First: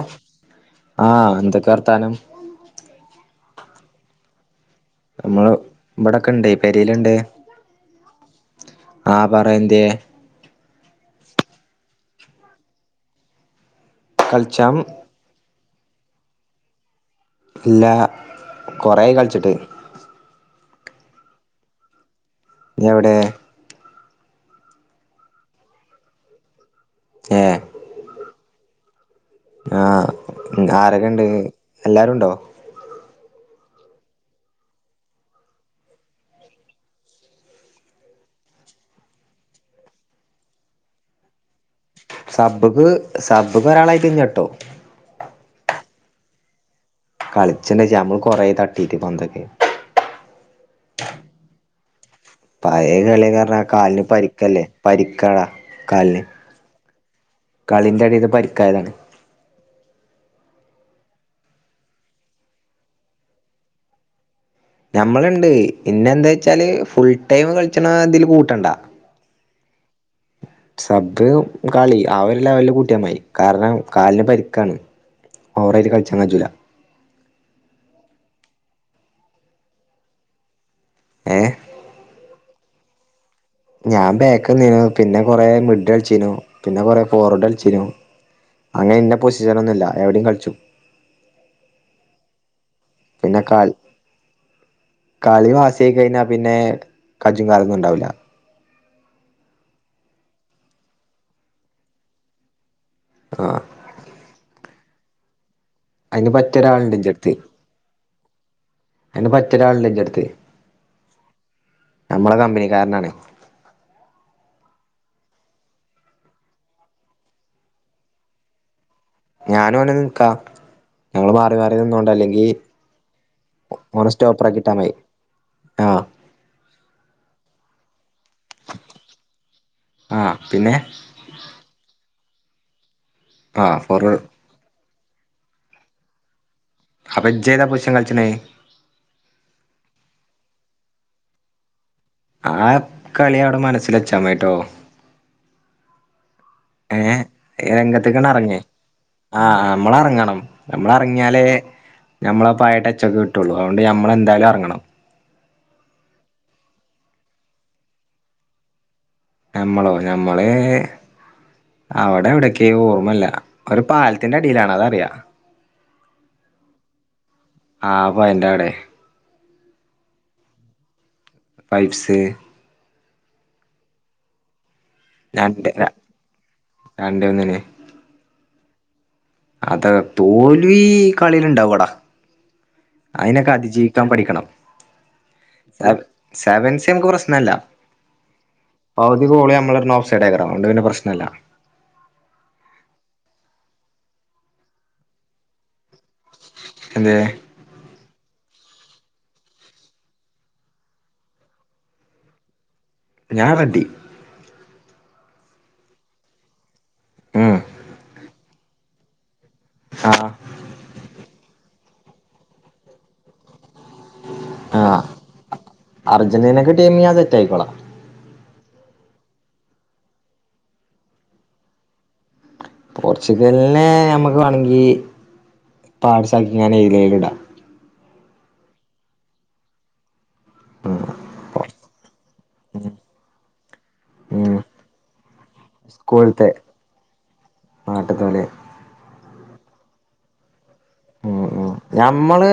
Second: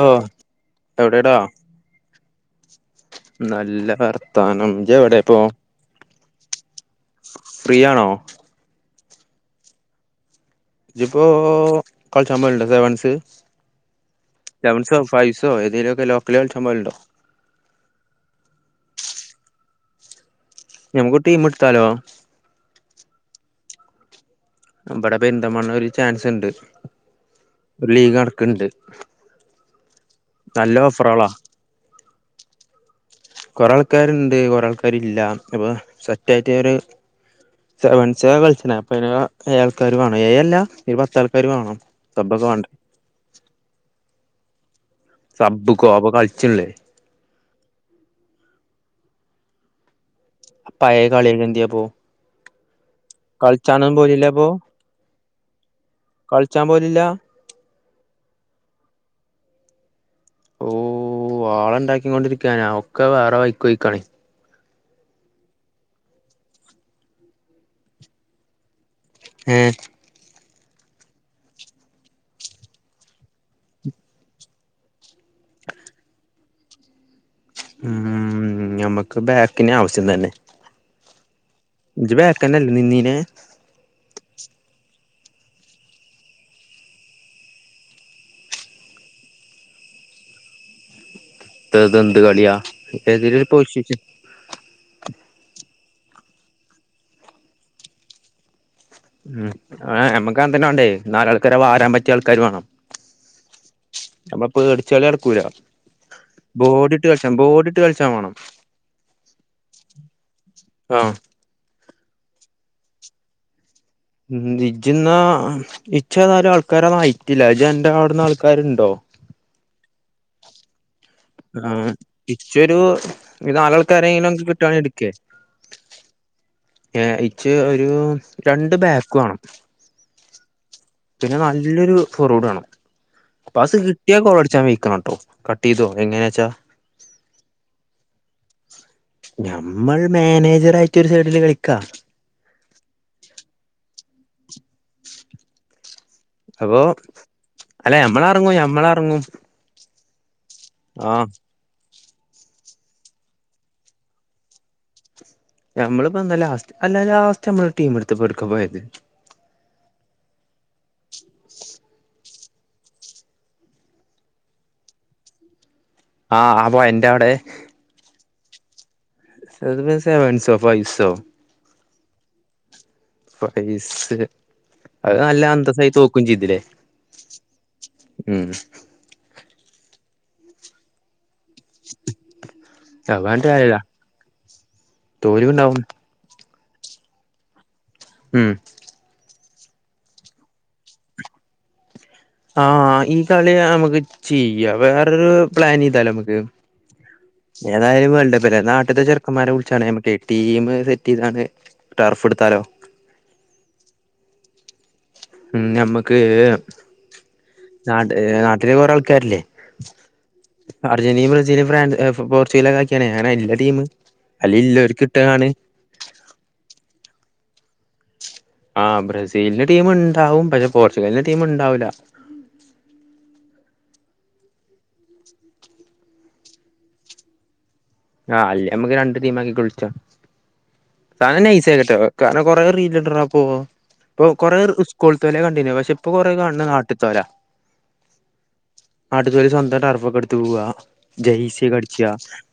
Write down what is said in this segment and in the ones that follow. ഓ എവിടെടാ ആഹ് എന്തൊക്കെ വർത്താനം നല്ല വർത്താനം എവിടെ ഇപ്പോ നമ്മള് ഇവിടൊക്കെ ഇണ്ടേ പെരേലുണ്ടേ ഫ്രീ ആണോ ആഹ് പറേയെന്ത്യേ ജിപ്പോ കളിച്ചാമെരുണ്ടോ സെവൻസ് കളിച്ചാം സെവൻസോ ഫൈവ്സോ ഏതെങ്കിലുമൊക്കെ ലോക്കല് കളിച്ചാം പോരുണ്ടോ? ഇല്ല കൊറെയി കളിച്ചിട്ട് ഞമ്മുക്ക് ടീം എടുത്താലോ നീ വിടെ നമ്മടെ ബന്ന്തമാ ഒരു ചാൻസ് ഉണ്ട് ഏഹ് ഒരു ലീഗ് നടക്ക ഇണ്ട് ആഹ് ആരൊക്കെ ഇണ്ട് ഓഫറോളാ എല്ലാരുംണ്ടോ കൊറെ ആൾക്കാരുണ്ട് കൊറെ ആൾക്കാര് ഇല്ല അപ്പൊ സെറ്റ് ആയിട്ട ഒരു സെവൻസ് കളിച്ച അപ്പൊ അ ഏ ആൾക്കാർ വേണം ഏഴ് അല്ല ഒരു പത്താൾക്കാര് വേണം സബ്ബൊക്കെ വേണ്ടേ സബ്ബക്ക് സബ്ബക് ഒരാളായി നിർത്തും സബുക്കോ [unintelligible] കളിച്ചില്ലേ കളിച്ചണ്ടച്ച നമ്മള് കുറെ തട്ടീട്ട് പന്തൊക്കെ പഴയ കളിയൊക്കെ എന്തിയേ അപ്പോ അതേ കളി കാരണം കളിച്ചാനൊന്നും കാലിന് പോലില്ല അപ്പോ പരിക്കല്ലേ പരിക്കടാ കലിന് കളിച്ചാൻ പോലില്ല കളിന്റെ ഇടേന്ന് പരിക്കാല്ലേ ഓ വാള ഇണ്ടാക്കൊണ്ടിരിക്കാനാ ഒക്കെ വേറെ വൈക്കോയിക്കണ ഞമ്മളുണ്ട് പിന്നെ എന്താ വച്ചാല് ഫുൾടൈം കളിച്ചണ ഇതില് കൂട്ടണ്ട ഏഹ് സബ് കളി ആ ഒരു ലെവലില് കൂട്ടിയമായി കാരണം കാലിന് പരിക്കാണ്. ഓറൈൽ കൾ ചങ്ങാ ജല ഉം നമ്മക്ക് ബാക്കിന ആവശ്യം തന്നെ ഏ ബയാക്കനല്ല നിന്നീനെ ഞാൻ ബാക്ക നി പിന്നെ കൊറെ മിഡിൽ അളിച്ചീനു പിന്നെ കൊറ ഫോർവേഡ് അലിച്ചനു അങ്ങനെ ഇന്ന പൊസിഷനൊന്നുമില്ല എവിടയും കളിച്ചു ഇത്ന്ത് കളിയാ ഏതി പിന്നെ പോ കാൽ വിശേഷ കളി മാസ ആ കഴിഞ്ഞാ പിന്നെ കജും കാലൊന്നും ഉണ്ടാവില്ല ഉ ആ നമ്മുക്ക് തന്നെ വണ്ടേ നാലാൾക്കാര വാരാൻ പറ്റിയ ആൾക്കാാര് വേണം ആ കടിച്ചാലേ ഇറക്കൂരാ അയിന് പറ്റിയ ഒരാളുണ്ട് ബോഡി ഇട്ട് കളിച്ചാ ബോഡി ഇട്ട് കളിച്ചാൽ വേണം അന് പറ്റൊരാളണ്ട് എന്റെ അടുത്ത് ആഹ നമ്മളെ കമ്പനിക്കാരനാണേ ഉ നിജിന്ന നിച്ചതാലും ആൾക്കാരത് നയിറ്റില്ലജ എൻന്റെറെ അവിടുന്ന് ആൾക്കാരുണ്ടോ ഞാന ഓനെ നിൽക്കാ ആ ഇച്ചൊരു ഇത് ഓനെ ആളുകൾക്കാരങ്കിലുംക്ക് സ്റ്റോപ്പറാക്കി ഇട്ടാ കിട്ടവാണെങ്ക മതി എടുക്കേ ആ ഏ ഇച്ച് ഒരു രണ്ട് ബാക്ക് വേണം ആ പിന്നെ പിന്നെ നല്ലൊരു ഫോർറോഡ് വേണം അപ്പ ആ അത് കിട്ടിയാൽ ഫോർവേഡ് കുറ അടിച്ച് ഞാൻ വിക്കണണ്ട് ട്ടോ കട്ട് ചെയ്തോ എങ്ങനാച്ചാ അപ്പ ജേതാ പുശൻ കളിച്ചണേ ഞമ്മൾ മാനേജർ ആയിട്ട് ഒരു സൈഡില് കളിക്കാ ചമയ്റ്റോ അപ്പൊ ഏ അല്ല രംഗത്തക്കാണ് ഞമ്മളെറങ്ങും ഇറങ്ങേ ഞമ്മളെറങ്ങും ആഹ നമ്മള ഇറങ്ങാം ഉം നമ്മള ആഹ് ഇറങ്ങിയാലേ ഞമ്മള പയടച്ചക്കെ കിട്ടുള്ളു അതുകൊണ്ട് ഞമ്മളെന്തായാലും ഇറങ്ങണം നമ്മള്പ്പന്ത ലാസ്റ്റ് അല്ല ലാസ്റ്റ് നമ്മള് ടീമെടുത്ത് എവിടുക്ക പോയത് മ്മളോ ഞമ്മള അവിടെ എവിടെക്ക ഓർമ്മല്ല ഒരു പാലത്തിന്റെ അടിയിലാണ് അതറിയ ആഹ് അപ്പൊ അന്റെ അവിടെ വയനാട് സെവൻസോ ഫൈവ് സോ വൈഫ്സ് പപ്നീസ്സ് അത് നല്ല രണ്ട് അന്തസായി തോക്കുകയും ചെയ്തില്ലേ രണ്ടേ ഉം അത് തോൽവി കളില്ണ്ടാവുടാ അയിനൊക്കെ അതിജീവിക്കാൻ പഠിക്കണം തോലുംണ്ടാവും സെവൻസി നമ്മുക്ക് പ്രശ്നല്ല ഉം ബാക്കി കോളു നമ്മള നോ സൈഡ് അതോണ്ട് പ്രശ്നമില്ല ആ ഈ കളിയ നമ്മുക്ക് ചെയ്യാം വേറരു പ്ലാൻ ചെയ്താല നമ്മുക്ക് എന്ത് [unintelligible] ഏതായാലും വേണ്ട നാട്ടത്തെ ചെറുകന്മാരെ വിളിച്ചാട് ടീം സെറ്റ് ചെയ്താണ് ടർഫ് എടുത്താലോ ഞാൻ റെഡി ഉം നമ്മക്ക് ഉം നാട്ട് നാട്ടിലെ കുറെേ ആൾക്കാരല്ലേ ആഹ് അർജന്റീന ബ്രസീലിയും ഫ്രാൻസ്എ പോർച്ചുഗലൊ ഒക്കെ ആക്കിയാണ് ഞനെ എല്ലാ ടീമ് ആഹ അർജന്റീനക്ക് ടീമ് ഞാൻ സെറ്റായിക്കോളാം ആഹ് ബ്രസീലിന്റെ ടീം ഇണ്ടാവും പക്ഷെ പോർച്ചുഗലിന്റെ ടീമ ഉണ്ടാവൂല്ല പോർച്ചുഗലിനെ നമ്മുക്ക് വേണെങ്കി പാഠ്സാക്കി ഞാൻ ലയില ഇടാ ആഹ് അല്ല നമ്മുക്ക് രണ്ടു ടീ ആക്കി കുളിച്ച സാധ ഐസ ആക്കട്ടോ കാരണം കൊറെ റീലിണ്ടരോ അപ്പൊ ഇപ്പൊ കൊറ ഉം സ്കൂളിൽ തോലെ കണ്ടിന് പക്ഷെ ഇപ്പൊ കൊറേ കാണ് നാട്ടിൽത്തോല എന്താല്ലേ അച്ചല സ്വന്തം റഫൊക്കെടുത്ത് പോവാ ഉം ജസീ ഉം അടിക്ക ഞമ്മള്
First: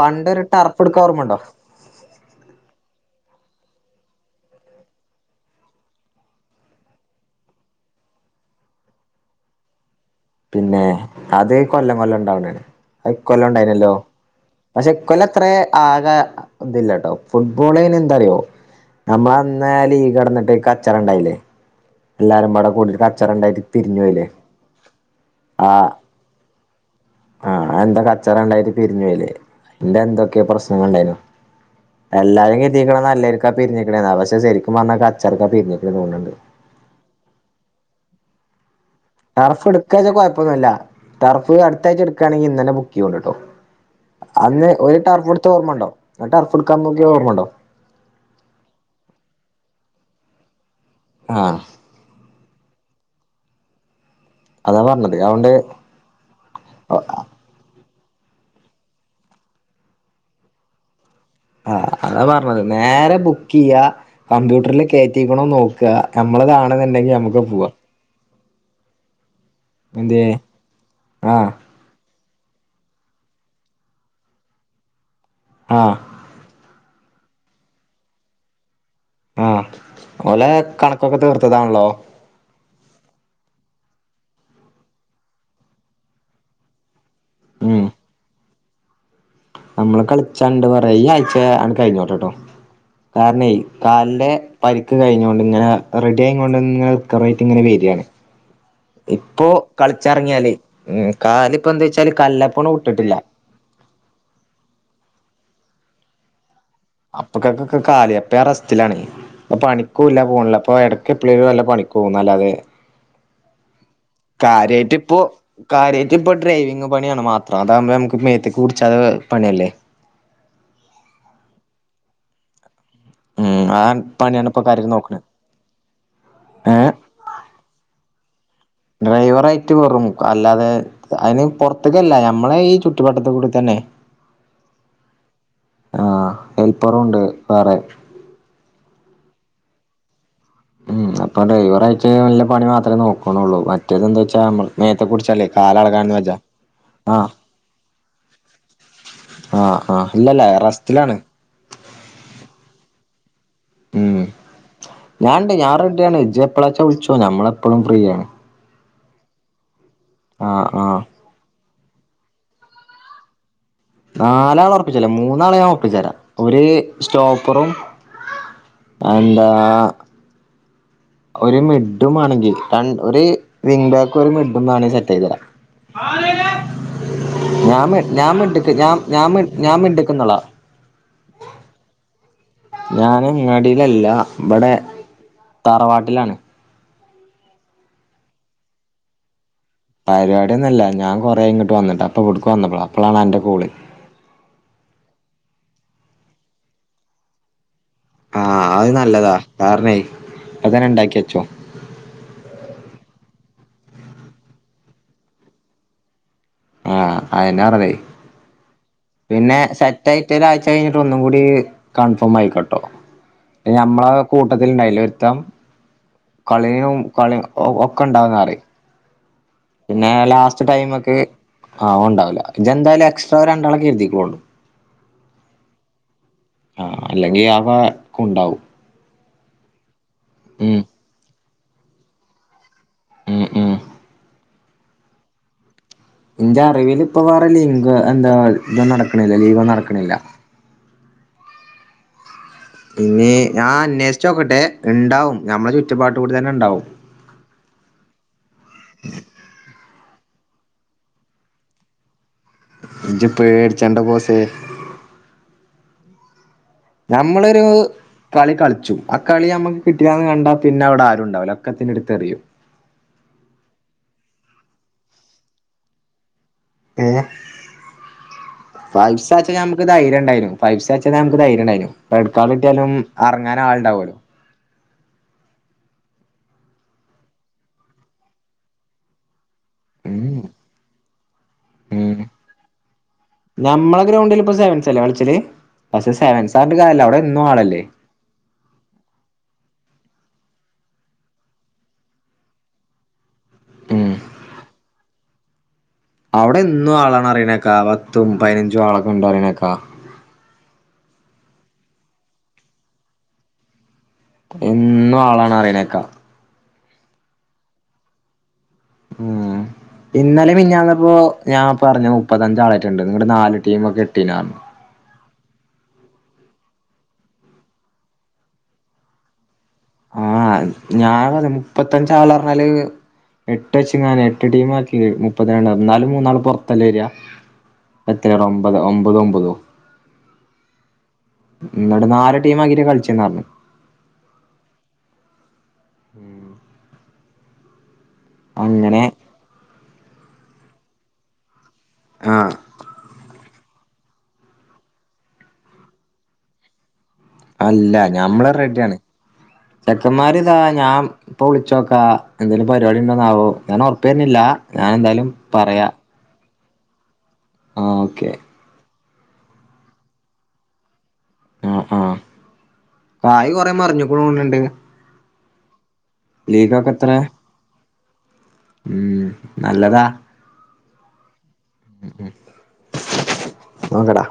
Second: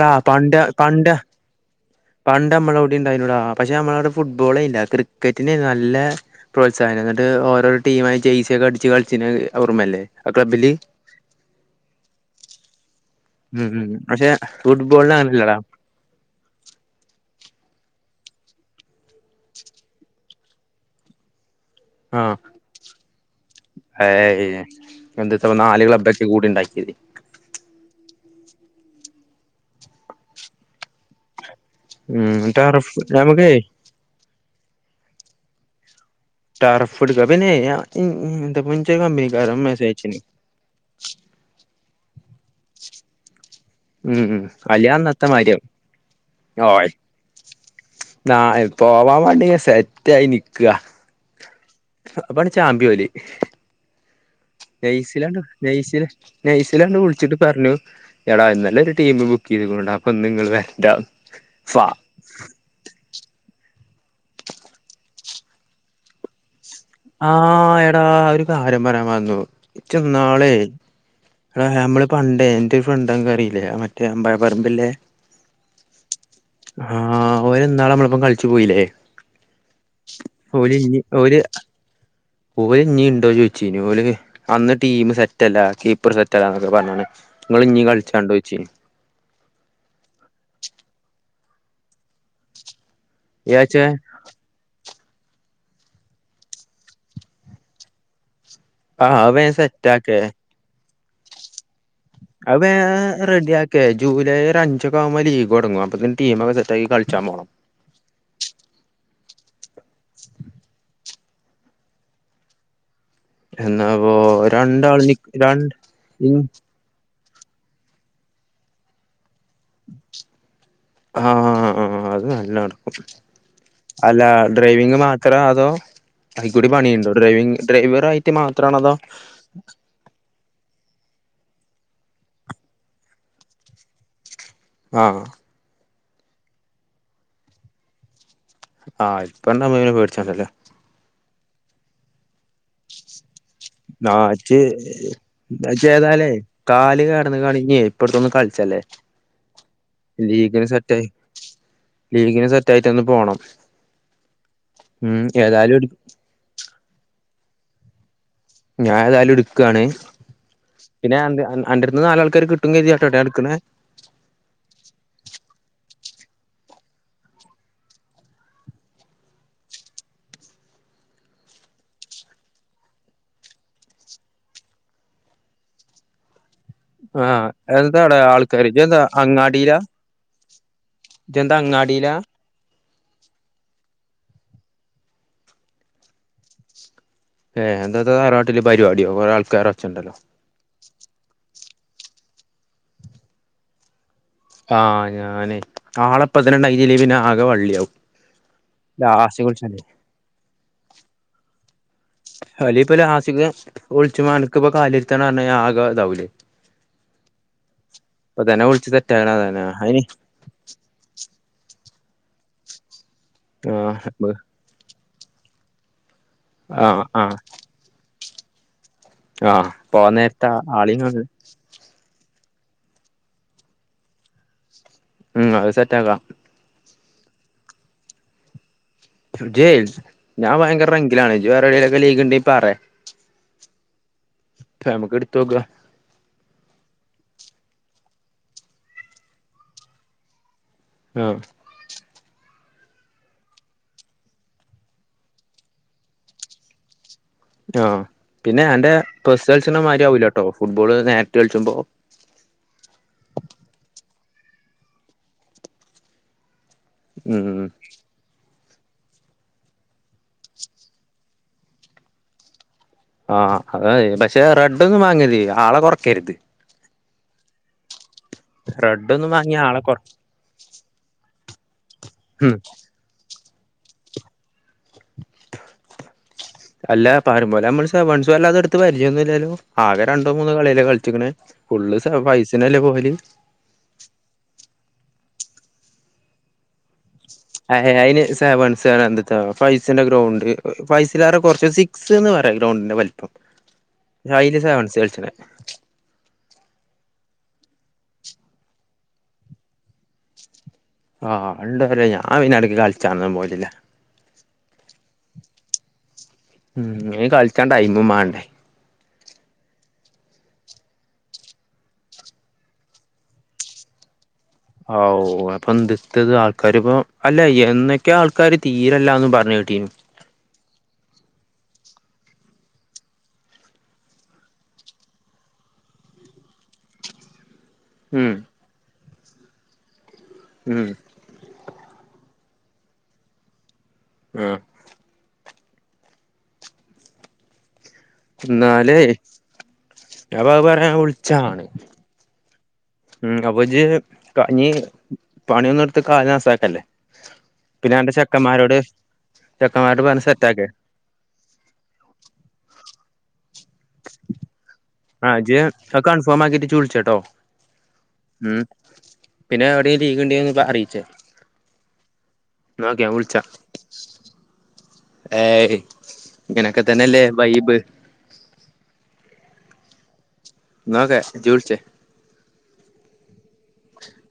പണ്ടൊരു ടർഫ് എടുക്കാ പണ്ട് ഓർമ്മണ്ടോ പണ്ട് നമ്മള് ഇണ്ടായിരുന്നടാ പക്ഷെ നമ്മളവിട ഫുട്ബോളില്ല ക്രിക്കറ്റിനെ നല്ല പ്രോത്സാഹനം എന്നിട്ട് ഓരോ ടീ ടീ ആ ച്സ ഒക്കെ അടിച്ച് കളിച്ചിന് ഓർമ്മല്ലേ ആ ക്ലബ്ബില് പിന്നെ അത് കൊല്ലം കൊല്ലം ഇണ്ടാവന്നാണ് അത് ഇ കൊല്ലം ഉം ഉം ഉണ്ടായിനല്ലോ പക്ഷെ പക്ഷെ ഫുട്ബോളിന് ഇകൊല്ലത്ര അങ്ങനെല്ലടാ ആകെ ഇത് ല്ലട്ടോ ഫുട്ബോളിന് എന്തറിയോ നമ്മൾ വന്നാല് ഈ കിടന്നിട്ട് കച്ചറ ഉണ്ടായില്ലേ ആഹ് എല്ലാരും ഇവിടെ കൂടീട്ട് കച്ചറുണ്ടായിട്ട് തിരിഞ്ഞു പോയില്ലേ ഏയ് എന്ത്‌ത്താ ആ നാല് ക്ലബ്ബൊക്കെ കൂടി ഉണ്ടാക്കിയത് ആഹ എന്താ കച്ചറണ്ടായിട്ട് പിരിഞ്ഞു പോയില്ലേ എല്ല എന്തൊക്കെ പ്രശ്നങ്ങളുണ്ടായിരുന്നു ഉം എല്ലാരും ടർഫ് കിട്ടയിക്കണം നല്ലൊരിക്കാ നമുക്കേ പിരിഞ്ഞിക്കണന്നാ പക്ഷെ ശരിക്കും പറന്നാ കച്ചറക്കാ പിരിഞ്ഞിക്കണ തോന്നുന്നുണ്ട് ടറഫ് എടുക്ക പിന്നെ ഇ ഇന്ത ടർഫ് എടുക്കുകച്ച കൊഴപ്പൊന്നുമ ഇല്ല ടർഫ് അടുത്താഴ്ച എടുക്കുകയാണെങ്കി ഇന്ന തന്നെ ബുക്ക് ചെയ കൊണ്ടണ്ടിട്ടോ ഉം ഉം അന്ന് അല്ലെ ഒരു അന്നത്തെ ടർഫ് എടുത്ത് മാരിയാവും ഓർമ്മ ഉണ്ടോ ടർഫ് എടുക്കാൻ നോക്കിയ ഓർമ്മുണ്ടോ നാ പോവാൻ വേണ്ടി സെറ്റ ആയി നിക്ക ആ അപ്പാണ് ചാമ്പിവലി അതാ പറഞ്ഞത് ന്സിലണ്ട് അതുകൊണ്ട് നെയ്സില നെയ്സിലാണ്ട് വിളിച്ചിട്ട് പറഞ്ഞു എടാ നല്ലൊരു ടീം ബുക്ക് ചെയ്തണ്ട അപ്പൊ നിങ്ങങ്ങള് വരണ്ട ആ അതാ പറഞ്ഞത് നേരെ ബുക്ക് ചെയ്യാ കമ്പ്യൂട്ടറില് കേയറ്റിക്കണോ നോക്കുക നമ്മളതാണ് ആഹ എടാ ഒരു ആരംഭരാമായിന്ന ഇച്ച എന്തേ നാളെ ആഹ് നമ്മള് ഫണ്ടേ എന്റെ ഒരു ഫ്രണ്ട് അറിയില്ലേ മറ്റേ അമ്പയപറമ്പില്ലേ ആഹ് ആഹ് ഓൻ നാള നമ്മളപ്പം കളിച്ചു പോയില്ലേ ആഹ് ഓലെ ഓല് ഇഞ്ഞി കണക്കൊക്കെ ഓല് തീർത്തതാണല്ലോ ഓല് ഇനീം ഉണ്ടോ ചോദിച്ചി ഇനില് അന്ന് ടീം സെറ്റ് അല്ല കീപ്പർ സെറ്റ് അല്ല എന്നൊക്കെ പറഞ്ഞാണ് നിങ്ങളിഞ്ഞീ ഉം കളിച്ചാണ്ടോ ചോച്ചി അ കഴിഞ്ഞോട്ടെട്ടോ കാരണം ഈ ഇയ്യാച്ചേ കാലിന്റെ പറി കഴിഞ്ഞണ്ട് ഇങ്ങനെ റെഡി ആയണ്ട്ങ്ങറട്ട് ഇെ വരിയാണ് ആഹ് അത് ഇപ്പൊ വേഗം സെറ്റ് ആക്കേ കളിച്ചറങ്ങിയാല് കാലിപ്പോ എന്താ വച്ചാല് കല്ലപ്പണ് വിട്ടിട്ടില്ല ഓക്ക ജൂലൈ ഒരഞ്ജവുംബോ ലീഗ്ടങ്ങ അപ്പതിന് ടീമൊക്കെ സെറ്റ്, ആക്കി കളിച്ചാൻ പോണം അപ്പക്കക്കൊക്കെ കാല അപ്പ റസ്റ്റിലാ ണ് അപ്പ പണിക്കൂല്ല പോണില്ല അപ്പൊ ഇടക്ക് വല്ല പണിക്ക് പോകുന്നുല്ലാതെ എന്നാപ്പോ കാര്യമായിട്ട രണ്ടാൾ നി ഇപ്പ രണ്ട് കാര്യായിട്ട് ഇപ്പൊ ഡ്രൈവിങ് പണിയാണ് മാത്ര അതാകുമ്പോ നമുക്ക് മേത്തക്ക് പുടിച്ചതാ ആഹ് അത് നല്ലാണ് ഉം ആ അല്ല പണിയാണ് ഇപ്പൊ കാര്യായിട്ട് ഡ്രൈവിങ് നോക്കണെ മാത്ര അതോ അയിക്കൂടി പണിയുണ്ടോ ഡ്രൈവിങ് ഡ്രൈവർ ആയി മാ ഡ്രൈവർ ആയിട്ട് കൊറും അല്ലാതെ അതിന് പുറത്തക്കല്ല ഞമ്മളെ ഈ ചുറ്റപട്ടത്തെ കൂടി തന്നെ ആഹ് ആഹ് ഹേൽപ്പറുണ്ട് വേറെ ആ ഇപ്പ എന്താ മീനെ പേടിച്ചണ്ടല്ലേ ഉം അപ്പൊ ഒരാഴ്ചല്ല പണി മാത്രമേ നോക്കണള്ളൂ മറ്റേതെന്താ ആഹ് വെച്ച ഇജ്ജ് നമ്മ മനേത്തെ കുറിച്ചല്ലേ കാല അളകാൻന്ന് വെച്ചാ ആ ണ ഇപ്പട്ത്തൊന്നും കളിച്ചല്ലേ ആഹ് ആഹ് ഇല്ലല്ല ലീഗിന് സെറ്റായി റസ്റ്റിലാണ് ലീഗിന് സെറ്റ് ആയിട്ട് ഒന്ന് പോണം ഉം ഉം ഞാൻണ്ട് ഏതായാലും ഒരു ഞാറെഡി ആണ് ഇജ്ജ് എപ്പളാച്ചാ വിളിച്ചോ ഞമ്മള് എപ്പളും ഫ്രീയാണ് ഞാൻ ഏതായാലും ഇട്ക്കാണ് ആഹ് ആഹ് അണ്ടട്തുന്ന് നാലാൾക്കാര കിട്ടും കര്തിയാട്ടൊ ഞാൻ ഇട്ക്ണെ നാലാളെ ഉറപ്പിച്ചല്ലെ മൂന്നാളെ ഞാൻ ഉറപ്പിച്ചരാ ഒരു സ്റ്റോപ്പറും എന്താ ഒരു മിഡും മാണെങ്കിൽ ര ഒര് വിങ് ബാക്കും ഒരു മിഡും വേണെങ്കിൽ സെറ്റ് ആക്കി തരാം ആനേ ആഹ് ഞാ മി എന്താടാ ഞാ ആൾക്കാര് മിഡ്‌ക് ഞ ഇജ്ജെന്താ ഞാ ഞാ അങ്ങാടിയിലാ മിഡ്‌ക്ക് ന്നോളാ ഇജ്ജെന്താ അങ്ങാടീലാ ഞാന് അങ്ങാടീലല്ല ഇവിടെ താറവാട്ടിലാണ് ഏഹ് ഇന്നന്താ തറവാട്ടില് പരിപാടിയോ കുറെ ആൾക്കാരൊ പരിപാടിയൊന്നും അല്ല. ഞാൻ കൊറെ ആയി ഇങ്ങട്ട് വന്നിട്ട്. അപ്പൊ ഇവിടുക്ക് വന്നുക്കുണു. അപ്പളാണ് അന്റെ കോളെ ആഹ് ഞാനേ ആളെ ഇപ്പതന്നെ ഇണ്ടാക്കീട്ടില്ലെങ്കിൽ പിന്നെ ആകെ വള്ളിയാവും ആഹ് അത് നല്ലതാ ലാസ്റ്റ് വിളിച്ചാലേ കാരണെ ഇപ്പത്തന്നെ ഇണ്ടാക്കി വച്ചോ അല്ലെ ഇപ്പ ലാസിക് വിൾച്ചുമ്പൻക്ക് ഇപ്പൊ കാലര്ത്താന്ന് പറഞ്ഞ യിഞാ ആകെ ഇതാവൂലേ ആഹ് അയന്നാ പറഞ്ഞത് ഇപ്പൊ തന്നെ വിളിച്ച് സെറ്റാക്കണ പിന്നെ അതാണ് അയിന് സെറ്റ് ആയിട്ട് ഒരാഴ്ച കഴിഞ്ഞിട്ട് ഒന്നും കൂടി കൺഫോം ആയിക്കോട്ടോ ആഹ് ഞമ്മളെ കൂട്ടത്തിലുണ്ടായില്ലെ ഒരുത്തം കളിയും ആഹ് ആഹ് കളി ഒക്കെ ഇണ്ടാവുംന്നറി ആഹ് പിന്നെ പോവാൻ നേരത്താ ലാസ്റ്റ് ആളീം ടൈമ്ക്ക് കാണൂല ആ ഓൻണ്ടാവൂല ഇജ്ജെന്തായാലും എക്സ്ട്രാ ഒര് രണ്ടാളെ കരുതിക്കോണ്ടു ഉം അത് സെറ്റ് ആക്കാ ആ അല്ലെങ്കി [unintelligible] കുണ്ടാവും ഇജ്ജെ ഞാൻ ഉം ഭയങ്കര റെങ്കിലാണ്. ഇജ്ജ് വേറെ [unintelligible] ലീഗിണ്ടേ പറേ ഉം ഉം നമുക്ക് ഇട്ത്തോക്കാ ഇന്റെ അറിവിൽ ഇപ്പ വേറെ ലീഗ് എന്താ ഇത് നടക്ണില്ല ലീഗൊന്നും നടക്ണില്ല ആ ഇഞ് ഞാൻ അന്വേഷിച്ച് നോക്കട്ടെ ഇണ്ടാവും ഞമ്മെ ചുറ്റുപാട്ട് കൂടി തന്നെ ഇണ്ടാവും ട്ടൊ. പിന്നെ അന്റെ [unintelligible] മാതിരി ആവൂലട്ടോ ഫുട്ബോള് നേരിട്ട് കളിച്ച്മ്പോ ഇജ്ജ് പേടിച്ചെണ്ട ബോസെ നമ്മളൊരു ഉം കളി കൾ ച്ചും. ആ കളി നമ്മക്ക് കിട്ടിയില്ലാന്ന് കണ്ടാ പിന്നെ അവിടെ ആരും ഇണ്ടാവൂല ഒക്കെത്തിനെ ഇട്ത്ത് എറിയും ആ അതാ. [unintelligible] പക്ഷെ റെഡ് ഒന്നും വാങ്ങല്ലി ആളെ കൊറക്കര്ത് ഏഹ് റെഡ് ഒന്നും ഫൈവ്സാച്ചാ വാങ്ങിയ ആളെ നമുക്ക് കൊറ ധൈര്യം ഇണ്ടായിര്ന്നു ഫൈവ്സാച്ച ധൈര്യണ്ടായ്നു. റെഡ് കാർഡ് ഉം കിട്ടിയാലും എറങ്ങാൻ ആളുണ്ടാവല്ലോ അല്ല പറയും പോലെ നമ്മൾ സവൻസു വല്ലാതെ ഇട്ത്ത് പരിചയൊന്നുല്ലല്ലോ ആകെ രണ്ടോ ഉം മൂന്നോ കളിയല്ലേ കളിച്ച്ക്ക്ണ് ഫുള്ള് സെ ഉം ഫൈവ്സിനല്ലേ പോവല് ചെല്ലെ കളിച്ചല് പക്ഷെ സെവൻസാ ർഞ്ഞിട്ട് കാര്യല്ല അവ്ടെ ഏ അയിന് സെവൻസർഞ്ഞാ എന്ത്ത്ത ഫൈവ്സ് ൻ്റെ ഗ്രൗണ്ട് ഫൈവ്സ്‌ലേറെ കൊർച്ച് സിക്സ് ന്ന് പറയാ ഗ്രൗണ്ടിന്റെ വല് പ്പം. ഉം അയില് സെവൻസി കൾച്ചിണെ അവിടെന്നും ആളാണ് പറിണേക്കാ പത്തും പതിനഞ്ചും ആളൊക്കെ ഉണ്ട് പറിണേക്കാ ആഹ് ഉണ്ടോ ലോ. ഞാൻ പിന്നെ അട്ക്ക് കളിച്ചാനൊന്നും പോയിട്ടില്ല എന്നും ആളാണ് പറിണേക്കാ ഉം അയ്ന് കൾച്ചാൻ ടൈമും മാണ്ടേ ഉം ഇന്നലെ മിഞ്ഞാന്നപ്പോ ഞാൻ പറഞ്ഞ് മുപ്പത്തഞ്ച് ആളെറ്റണ്ട് നിങ്ങ നാല് ടീമ കിട്ടിയിലാനേ ആവൂ ഇപ്പൊ ദത്തത് ആൾക്കാര് ഇപ്പ അല്ല എന്നൊക്കെ ആൾക്കാര് തീരെല്ലന്ന് പറഞ്ഞ് കേട്ടീന്ന് ആഹ്‌ ഞാൻ പറ മുപ്പത്തഞ്ച് ആളെ പറഞ്ഞാലെ എട്ട് വെച്ച്ങ്ങാൻ എട്ട് ടീം ആക്കി മുപ്പത്തിരണ്ട് എന്നാലും മൂന്നാള് പുറത്തല്ലേ വരാ ഉം എത്രയ ഒമ്പത് ഒമ്പതും ഒമ്പതോ ഉം ന്നിട്ട് നാല് ടീം ആകീട്ട് കളിച്ചെന്ന് പറഞ്ഞു ആഹ്‌ എന്നാലേ അങ്ങനെ ഞാപ്പ അത് പറയാൻ വിളിച്ചാണ് ആഹ്‌ അപ്പൊ ജ്ജ് ഞ് പണിയൊന്നും എടുത്തു കാല് നാസാക്കല്ലേ അല്ല പിന്നെ അന്റെ ഞമ്മള് ചെക്കന്മാരോട് റെഡിയാണ് ചെക്കന്മാരോട് പറഞ്ഞ് ചെക്കന്മാരിതാ സെറ്റാക്ക് ഞാൻ ഇപ്പൊ വിളിച്ചോക്കാ എന്തേലും പരിപാടി ണ്ടോന്നാവോ ഞാനൊർപ്പെര്നില്ല ആ ജ്ജ് ആ കൺഫേമാക്കിട്ട് ച്ച് വിളിച്ചാട്ടോ ആഹ് ഓക്കെ ഉം പിന്നെ എവിടേം ലീഗ്ണ്ടെ ന്ന് അറിയിച്ച് ആഹ വിളിച്ചാ കായ് കൊറെ മറിഞ്ഞ്ക്ക്ണു തോണ് ണ്ട് ഏയ് ഇങ്ങനൊക്കെ തന്നല്ലേ വൈബ് ഉം നല്ലതാ ന്നാ ഓക്കെ ജ്ജ് വിളിച്ച് മങ്കടാ